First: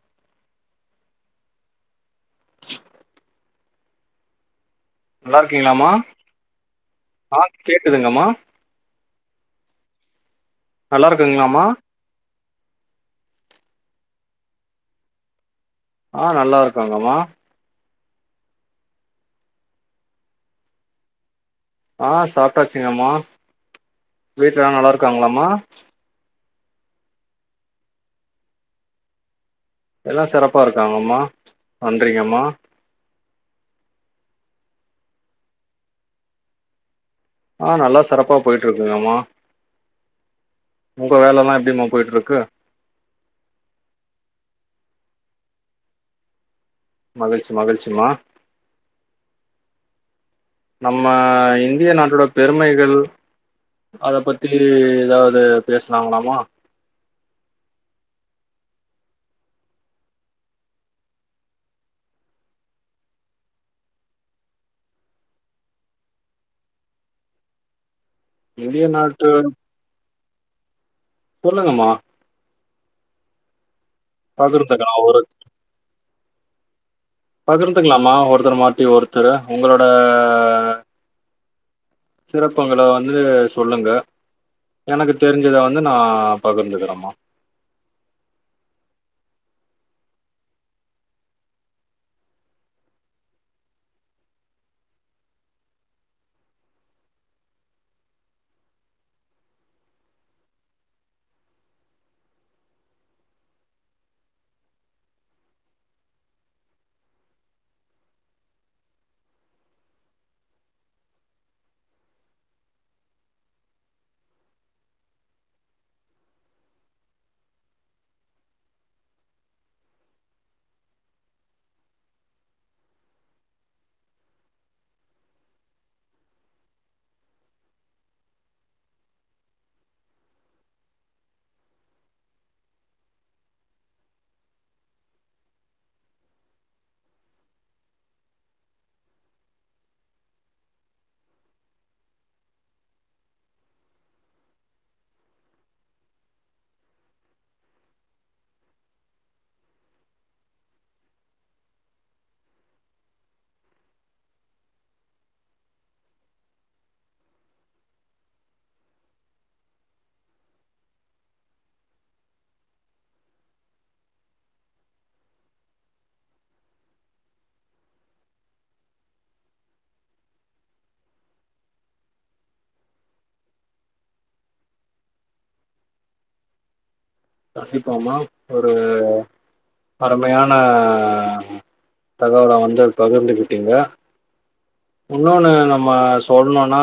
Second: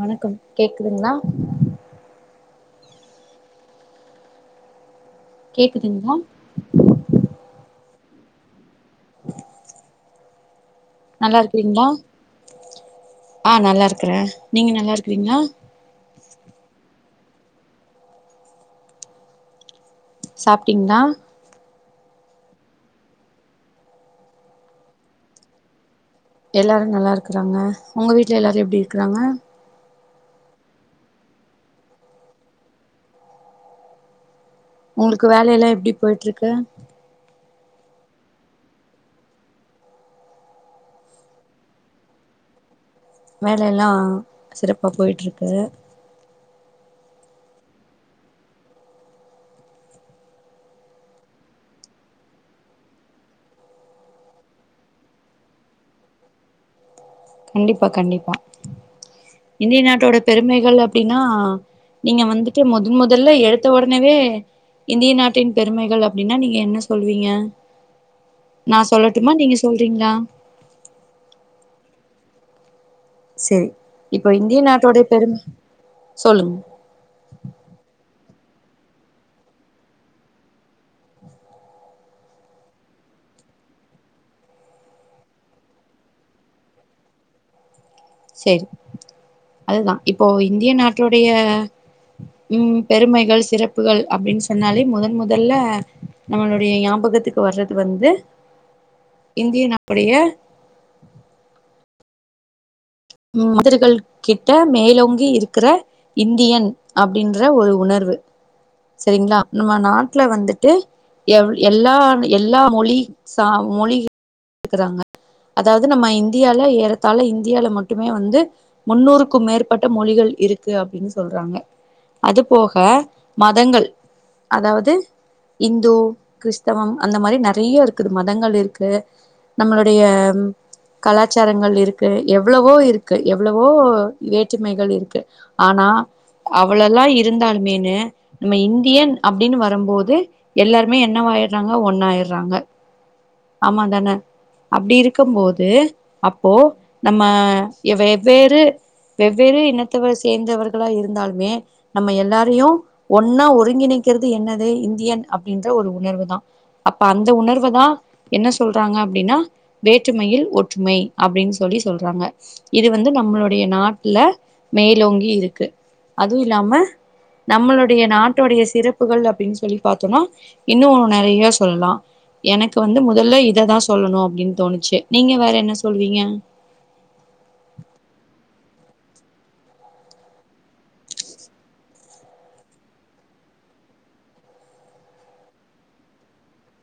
வணக்கம் கேக்குதுங்ளா நல்லா இருக்கீங்ளாமா கேக்குதுங்களா ஆ கேக்குதுங்கமா [inaudible] நல்லாருக்குங்ளாமா அ நல்லாருக்குற நீங்க நல்லாருக்றீங்ளா அ நல்லாருக்கங்கமா சாப்ட்டீங்ளா அ சாப்ட்டாச்சுங்கமா வீட்ல எல்லா நல்லாருக்காங்களாமா எல்லாரு நல்லாருக்கறாங்க உங்க வீட்ல எல்லாரு எப்டி இருக்குறாங்க எல்லா சிறப்பா இருக்காங்கம்மா நன்றிங்கம்மா உங்களுக்கு வேலையெல்லா எப்டி போயிட்டுருக்கு ஆஹ் நல்லா சிறப்பா போயிட்டு இருக்குங்கம்மா உங்க வேல எல்லா எப்டிம்மா போயிட்டுருக்கு வேலேல்லா சிறப்பா போயிட்டுருக்கு மகிழ்ச்சி மகிழ்ச்சிமா நம்ம இந்திய நாட்டோட பெருமைகள் அத பத்தி ஏதாவது பேசலாங்களாமா கண்டிப்பா கண்டிப்பா இந்திய நாட்டோட பெருமைகள் அப்டின்னா நீங்க வந்துட்டு முதன் முதல்ல எடுத்த உடனவே இந்திய நாட்டின் பெருமைகள் அப்டின்னா நீங்க என்ன சொல்லுவீங்க இந்திய நான் நாட்டு சொல்லட்டுமா நீங்க சொல்றீங்ளா சொல்லுங்கம்மா. சேரி இப்போ இந்திய பகிர்ந்துக்கலாம். நாட்டோடைய பெருமை சொல்லுங்க பகிர்ந்துக்கலாமா ஒருத்தர் மாத்தி ஒருத்தரு உங்களோட சிறப்புங்களை வந்து சொல்லுங்க எனக்கு தெரிஞ்சத வந்து நா பகிர்ந்துக்கிறமா சேரி அதுதா இப்போ இந்திய நாட்டுடைய உம் பெருமைகள் சிறப்புகள் அப்டின்னு சொன்னாலே முதன் முதல்ல நம்மளுடைய ஞாபகத்துக்கு வர்றது வந்து இந்திய நாட்டுடைய மதர்கள் கிட்ட மேலோங்கி இருக்கிற இந்தியன் அப்டின்ற ஒரு உணர்வு சேரிங்களா நம்ம நாட்ல வந்துட்டு எவ் எல்லா எல்லா மொழி ச மொழி இருக்கறாங்க அதாவது நம்ம இந்தியால ஏறத்தால இந்தியால மட்டுமே வந்து முன்னூறுக்கு மேற்பட்ட மொழிகள் இருக்கு அப்டின்னு சொல்றாங்க அது போக மதங்கள் அதாவது இந்து கிறிஸ்தவம் அந்த மாரி நெறைய இருக்குது மதங்கள் இருக்கு நம்மளுடைய கலாச்சாரங்கள் இருக்கு எவ்ளவோ இருக்கு எவ்ளவோ வேற்றுமைகள் இருக்கு ஆனா அவ்ளல்லா இருந்தாலுமேன்னு நம்ம இந்தியன் அப்டின்னு வரும்போது எல்லாருமே என்னவாயற்றாங்க ஒண்ணாயற்றாங்க ஆமாங் தான அப்டி இருக்கு போது அப்போ நம்ம வெவ்வேறு வெவ்வேறு இனத்தவ சேர்ந்தவர்களா இருந்தாலுமே நம்ம எல்லாரையு ஒன்னா ஒருங்கிணைக்கிறது என்னது இந்தியன் அப்டின்ற ஒரு உணர்வு தா அப்ப அந்த உணர்வ தா என்ன சொல்றாங்க அப்டின்னா வேற்றுமையில் ஒற்றுமை அப்டின்னு சொல்லி சொல்றாங்க இது வந்து நம்மளுடைய நாட்டுல மேலோங்கி இருக்கு அதுவு இல்லாம நம்மளுடைய நாட்டோடைய சிறப்புகள் அப்டின்னு சொல்லி பாத்தோனா இன்னு நறைய சொல்லலா எனக்கு வந்து முதல்ல இத தா சொல்லணு அப்டின் தோணுச்சு நீங்க வேற என்ன சொல்லுவீங்க கண்டிப்பாமா ஒரு அருமையான தகவல வந்து பகிர்ந்துகிட்டீங்க இன்னொன்னு நம்ம சொல்லணுனா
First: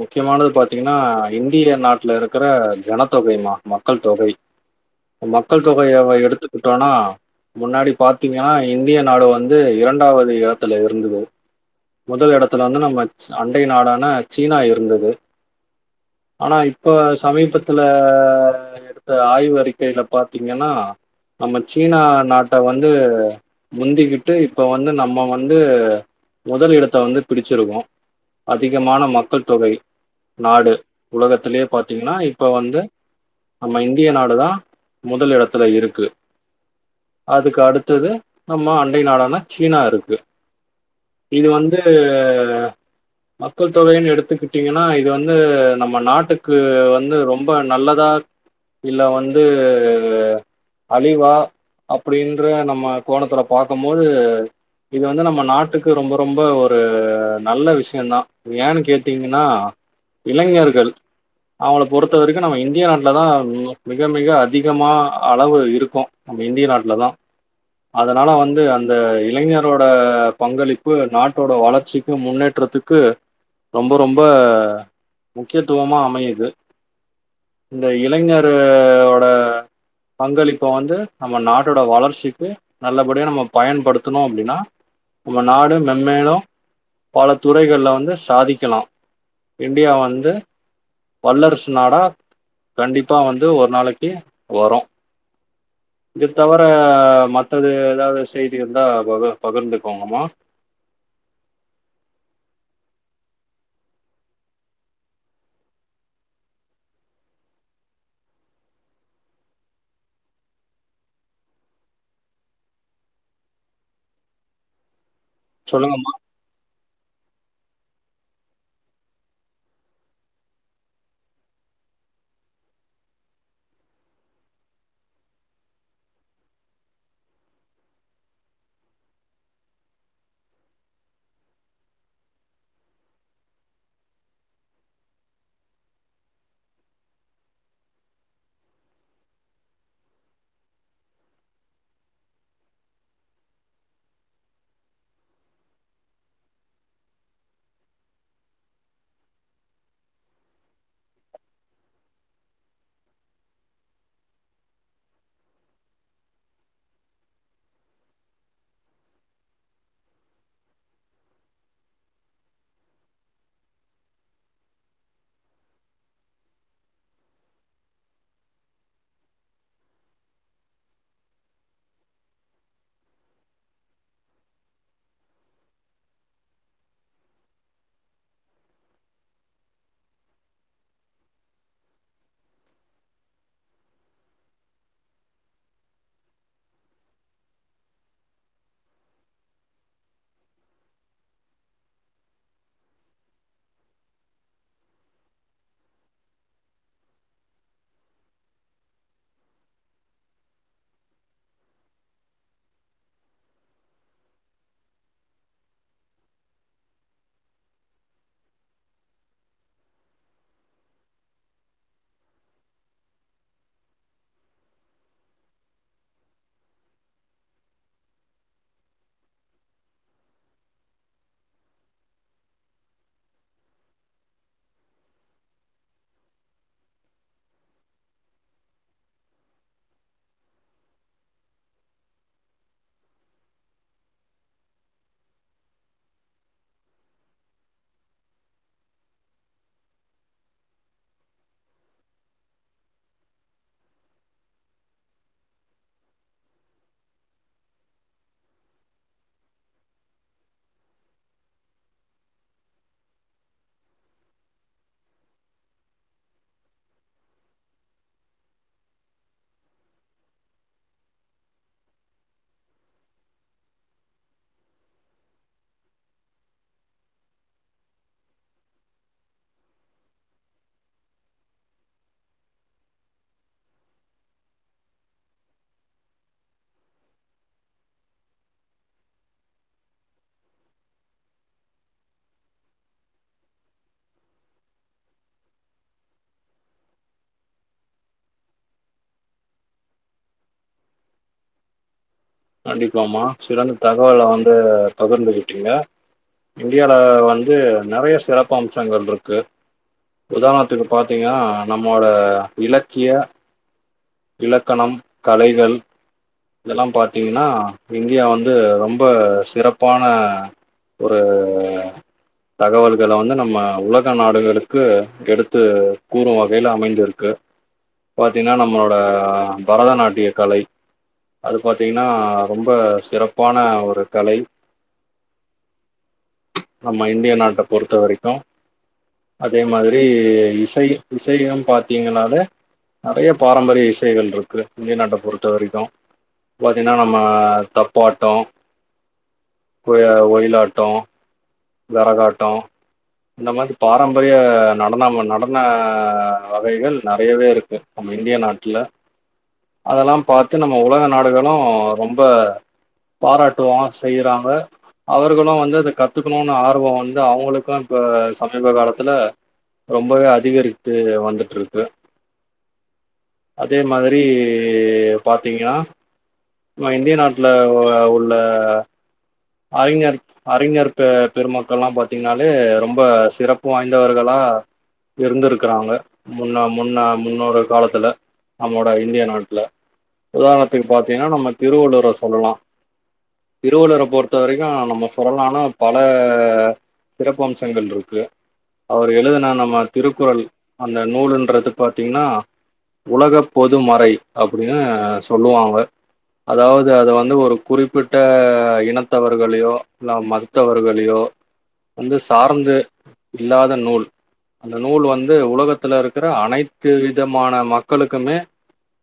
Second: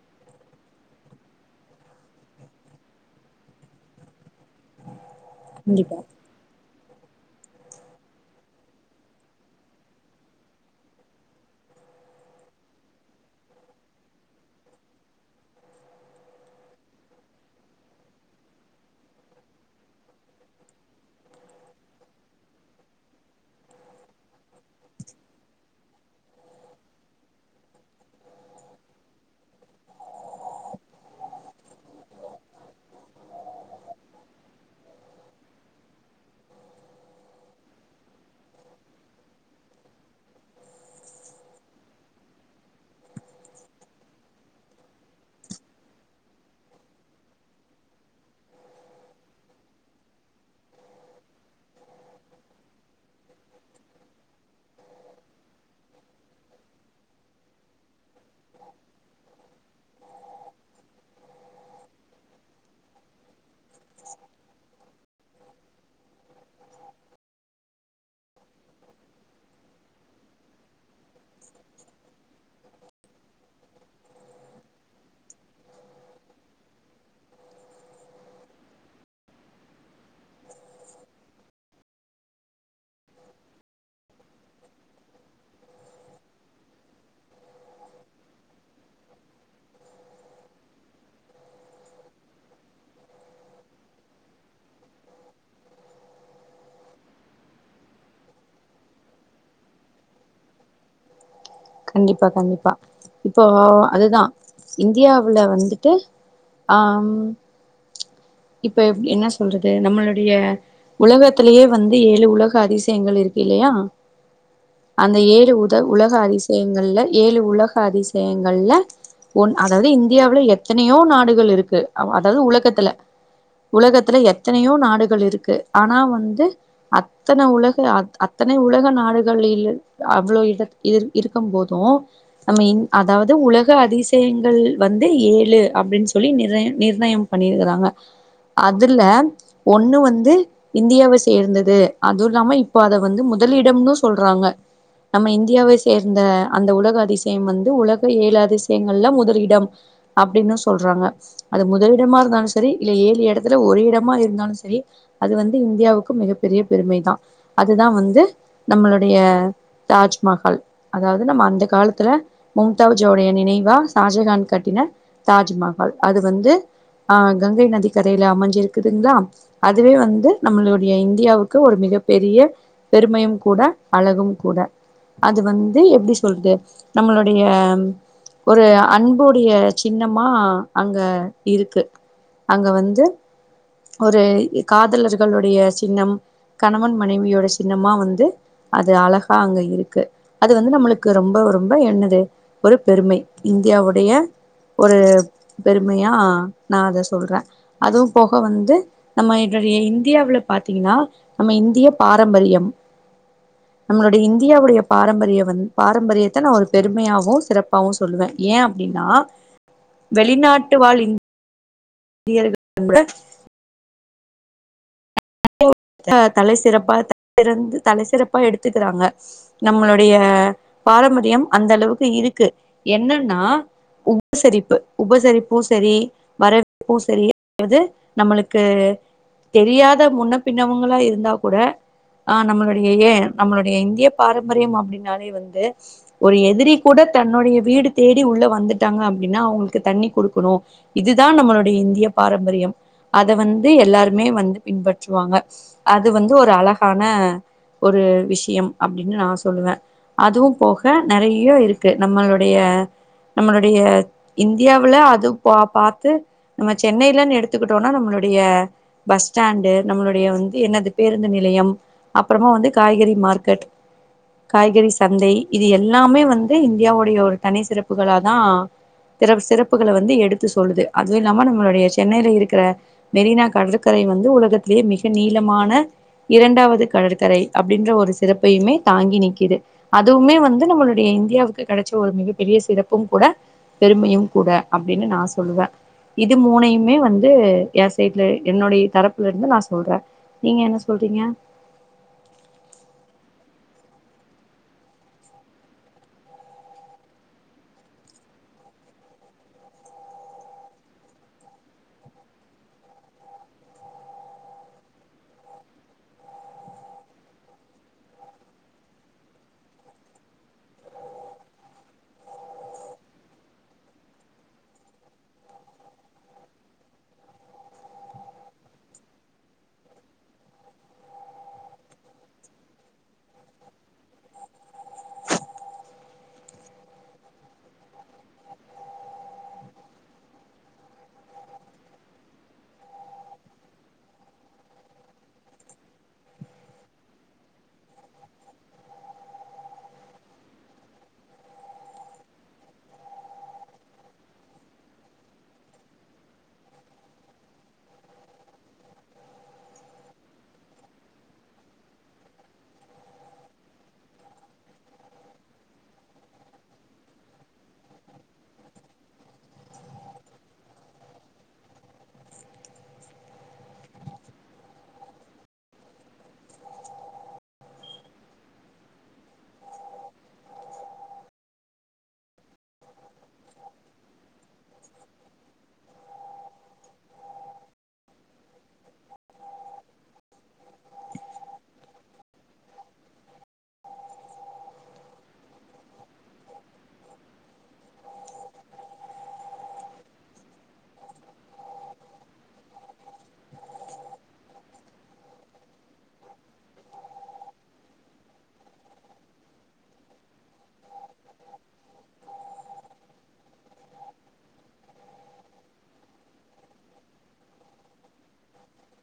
முக்கியமானது பாத்தீங்கன்னா இந்திய நாட்டுல இருக்கிற ஜனத்தொகைமா மக்கள் தொகை மக்கள் கண்டிப்பா தொகையவ எடுத்துக்கிட்டோனா முன்னாடி பாத்தீங்கன்னா இந்திய நாடு வந்து இரண்டாவது இடத்துல இருந்தது முதல் இடத்துல வந்து நம்ம அண்டை நாடான சீனா இருந்தது ஆனா இப்ப சமீபத்துல எடுத்த ஆய்வு அறிக்கையில பாத்தீங்கன்னா நம்ம சீனா நாட்ட வந்து முந்திக்கிட்டு இப்ப வந்து நம்ம வந்து முதல் இடத் தா வந்து பிடிச்சிருக்கோ அதிகமான மக்கள் தொகை நாடு உலகத்திலே பாத்தீங்கன்னா இப்ப வந்து நம்ம இந்திய நாடு தா முதல் இடத்துல இருக்கு அதுக்கு அடுத்தது நம்ம அண்டை நாடான சீனா இருக்கு இது வந்து டு மக்கள் தொகைன்னு எடுத்துக்கிட்டீங்கன்னா இது வந்து நம்ம நாட்டுக்கு வந்து ரொம்ப நல்லதா இல்ல வந்து அழிவா அப்டின்ற நம்ம கோணத்துல பாக்கும்போது இது வந்து நம்ம நாட்டுக்கு ரொம்ப ரொம்ப ஒரு ஒரு நல்ல விஷயந்தா ஏன்னு கேட்டீங்கன்னா இளைஞர்கள் அவங்கள பொறுத்த வரைக்கு நம்ம இந்திய நாட்ல தா மிக மிக அதிகமா அளவு இருக்கு நம்ம இந்திய நாட்டல தா அதனால வந்து அந்த இளைஞரோட பங்களிப்பு நாட் நாட்டோட வளர்ச்சிக்கு முன்னேற்றத்துக்கு ரொம்ப ரொம்ப முக்கியத்துவமா அமையுது இந்த இளைஞரோட பங்களிப்ப வந்து நம்ம நாட்டோட வளர்ச்சிக்கு நல்லபடியா நம்ம பயன்படுத்தணு அப்டின்னா நம்ம நாடு ம முன்னேறு பல துறைகள்ல வந்து சாதிக்கலா இந்தியா வந்து வல்லரசு நாடா கண்டிப்பா வந்து ஒரு நாளைக்கி வரு இது தவிர மத்தது ஏதாவது செய்தி இருந்தா பகிர் பகிர்ந்துக்கோங்கம்மா கண்டிப்பா கண்டிப்பா இப்போ அதுதா இந்தியாவுல வந்துட்டு ஆம் இப்ப எப் என்ன சொல்றது நம்மளுடைய உலகத்திலயே வந்து ஏழு உலக அதிசயங்கள் இருக்கு இல்லையா அந்த ஏழு உத உலக சொல்லுங்கம்மா அதிச அதிசயங்க்ல ஏழு உலக அதிசயங்கள்ல ஒன் அதாவது இந்தியாவுல எத்தனையோ நாடுகள் இருக்கு அதாவது உலகத்துல உலகத்துல எத்தனையோ நாடுகள் இருக்கு ஆனா வந்து அத்தன உலக அத்தனை உலக நாடுகளில் அவ்வளோ இட இருக்கம்போது நம்ம அதாவது உலக அதிசயங்கள் வந்து ஏழு அப்டின்னு சொல்லி நிர நிர்ணயம் பண்ணிருக்கறாங்க அதுல ஒண்ணு வந்து இந்தியாவ சேர்ந்தது அதுவு இல்லாம இப்ப அத வந்து முதலிடம்ன்னு சொல்றாங்க நம்ம இந்தியாவை சேர்ந்த அந்த உலக அதிசயம் வந்து உலக ஏழு அதிசயங்கள்ல முதல் இடம் அப்டின்னு சொல்றாங்க அது முதலிடமா இருந்தாலு சரி இல்ல ஏழு எடத்துல ஒரு இடமா இருந்தாலு செரி அது வந்து இந்தியாவுக்கு மிகப்பெரிய பெருமை தா அதுதா வந்து நம்மளுடைய தாஜ்மஹால் அதாவது நம்ம அந்த காலத்துல மும்தாஜ்வுடைய நினைவா ஷாஜகான் கட்டின தாஜ்மஹால் அது வந்து ஆ கங்கை நதி கரையில அமஞ்சிருக்குதுங்களா அதுவே வந்து நம்மளுடைய இந்தியாவுக்கு ஒரு மிகப் பெரிய பெருமையும் கூட அழகும் கூட அது வந் து எப்டி சொல்றது நம்மளுடைய ஒரு அன்புடைய சின்னமா அங்க இருக்கு அங்க வந்து ஒரு காதலர்களுடைய சின்னம் கணவன் மனைவியோட சின்னமா வந்து அது அழகா அங்க இருக்கு அது வந்து நம்மளுக்கு ரொம்ப ரொம்ப என்னது ஒரு பெருமை இந்தியாவுடைய ஒரு பெருமையா நா அத சொல்ற அதுவு போக வந்து நம்ம என்னுடைய இந்தியாவுல பாத்திங்கன்னா நம்ம இந்திய பாரம்பரியம் நம்மளுடைய இந்தியாவுடைய பாரம்பரிய வந் பாரம்பரியத்த நா ஒரு பெருமையாவு சிறப்பாவு சொல்லுவ ஏ அப்படின்னா வெளிநாட்டு வாழ் இந் தியர்கள் கூட [inaudible] தல சிறப்பா தல சிறந்து தல சிறப்பா எடுத்துக்கறாங்க நம்மளுடைய பாரம்பரியம் அந்த அளவுக்கு இருக்கு என்னன்னா உ சரிப்பு உபசரிப்பு செரி வர ப்பு செரி அது நம்மளுக்கு தெரியா த முன்ன பின்னவங்களா இருந்தா கூட ஆ நம்மளுடைய ஏ நம்மளுடைய இந்திய பாரம்பரியம் அப்டின்னாலே வந்து ஒரு எதிரி கூட தன்னுடைய வீடு தேடி உள்ள வந்துட்டாங்க அப்டின்னா அவுங்களுக்கு தண்ணி குடுக்கணு இதுதா நம்மளுடைய இந்திய பாரம்பரியம் அத வந்து எல்லாருமே வந்து பின்பற்றுவாங்க அது வந்து ஒரு அழகான ஒரு விஷயம் அப்டின்னு நா சொல்லுவ அதுவு போக நறைய இருக்கு நம்மளுடைய நம்மளுடைய இந்தியாவுல அது பா பாத்து நம்ம சென்னையிலன் எடுத்துக்கிட்டோனா நம்மளுடைய பஸ் ஸ்டாண்டு நம்மளுடைய வந்து என்னது பேருந்து நிலையம் அப்பறமா வந்து காய்கறி மார்க்கெட் காய்கறி சந்தை இது எல்லாமே வந்து இந்தியாவுடைய ஒரு தனி சிறப்புகளா தா பிற சிறப்புகள வந்து எடுத்து சொல்லுது அதுவு இல்லாம நம்மளுடைய சென்னையில இருக்கற மெரினா கடற்கரை வந் து உலகத்துலயே மிக நீளமான இரண்டாவது கடற்கரை அப்டின்ற ஒரு சிறப்பையுமே தாங்கி நக்கிது அதுவுமே வந்து நம்மளுடைய இந்தியாவுக்கு கெடைச்ச ஒரு மிகப்பெரிய சிறப்பும் கூட பெருமையும் கூட அப்டின்னு நா சொல்லுவ இது மூணையுமே வந்து எ சைடுல என்னுடைய தரப் புலருந்து நா சொல்ற நீங்க என்ன சொல்றீங்க கண்டிப்பா மா சிறந்த தகவல் வந்து பகிர்ந்துகிட்டீங்க இந்தியால வந்து நெறையா சிறப்பம்சங்கள் இருக்கு உதாணத்துக்கு பாத்தீங்கனா நம்மோட இலக்கிய இலக்கணம் கலைகள் இதெல்லாம் பாத் த்திங்னா இந்தியா வந்து ரொம்ப சிறப்பான ஒரு தகவல்கள் வந்து நம்ம உலக நாடுகளுக்கு எடுத்து கூறு வகையில அமஞ்சிருக்கு பாத்தின்னா நம்மளோட பரதநாட்டிய கலை அது பாத் பாத்தீங்னா ரொம்ப சிறப் [unintelligible] பாத்தின்னா நம்ம தப்பாட்டோ ஓ ய ஒயிலாட்டோ வெறகாட்டோ இந்த மாரி பாரம்பரிய நடன நடன வகைகள் நறையவே இருக்கு நம்ம இந்திய நாட்டுல அதெல்லா பாத்து நம்ம உலக நா இதெல்லாம் ரொம்ப பாராட்டுவோம் செய்றாங்க அவர்களும் வந்து அத கத்துக்குணும்னு ஆர்வம் வந்து அவுங்ளுக்கும் இப்ப சமீப காலத்துல ரொம்பவே அதிகரித்து வந்துட்டு இருக்கு அதே மாதிரி பாத்தீங்னா நம்ம இந்திய நாட்டுல உள்ள அறிஞர் அறிஞர் பெ பெருமக்கள்லாம் பாத்தீங்னாலே ரொம்ப சிறப்பு வாய்ந்தவர்களா இருந்துருக்குறாங்க முன்ன முன்ன முன்னொரு காலத்துல நம்மோட இந்திய நாட்ல உதாரணத்துக்கு பாத்தீங்னா நம்ம திருவள்ளூவர் சொல்லலா திருவள்ளூவர பொறுத் பொறுத்த வரைக்கு நம்ம சுறுலான பல சிறப்பம்சங்கள் இருக்கு அவர் எழுதுன நம்ம திருக்குறள் அந்த நூலுன்றது பாத்தீங்னா உலக பொது மறை அப்டின்னு சொல்லுவாங்க அதாவது அத வந்து ஒரு குறிப்பிட்ட இனத் மத்தவர்களையோ இல்ல மதத்தவர்களையோ வந்து சார்ந்து இல்லாத நூல் அந்த நூல் வந்து உலகத்துல இருக்கற அனைத்து விதமான மக்களுக்குமே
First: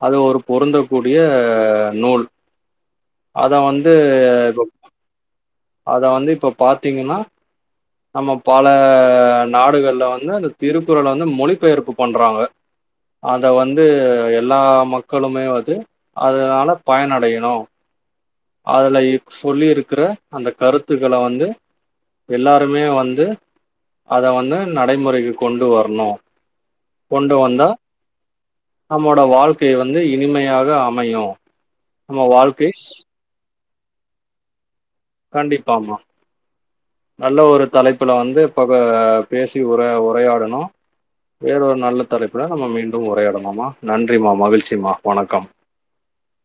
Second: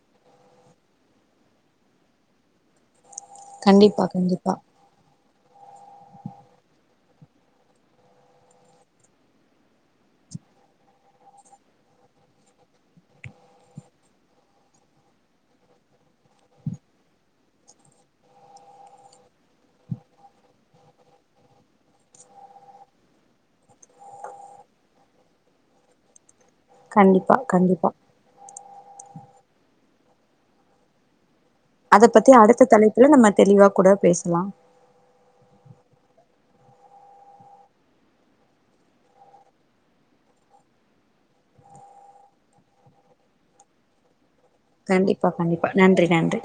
அது ஒரு பொருந்தக்கூடிய நூல் அத வந்து கண்டிப்பா கண்டிப்பா இப்போப் அத வந்து இப்ப பாத்தீங்னா நம்ம பல நாடுகள்ல வந்து அந்த திருக்குறள்ள வந்து மொலிப் பெயர்ப்பு பண்றாங்க அத வந்து எல்லா மக்களுமே வந்து அதனால பயனடையனோ அதுல ப் சொல்லி இருக்குற அந்த கருத்துக்கள வந்து எல்லாருமே வந்து அத வந்து நடைமுறைக்கு கொண்டு வரணு கண்டிப்பா கொண்டு வந்தா கண்டிப்பா நம்மோட வாழ்க்கை வந்து இனிமையாக அமையு அத நம்ம பத்தி அடுத்த வாழ்க்கை ஸ்- தலைப்புல நம்ம தெளிவாப் கூட பேசலாம் கண்டிப்பாமா நல்ல ஒரு தலைப்புல வந்துப் பக பேசி உர உரையாடனோ வேற ஒரு நல்ல தலைப்புல நம்ம மீண்டு உரையாடனுமா நன்றி மா கண்டிப்பா கண்டிப்பா நன்றி நன்றி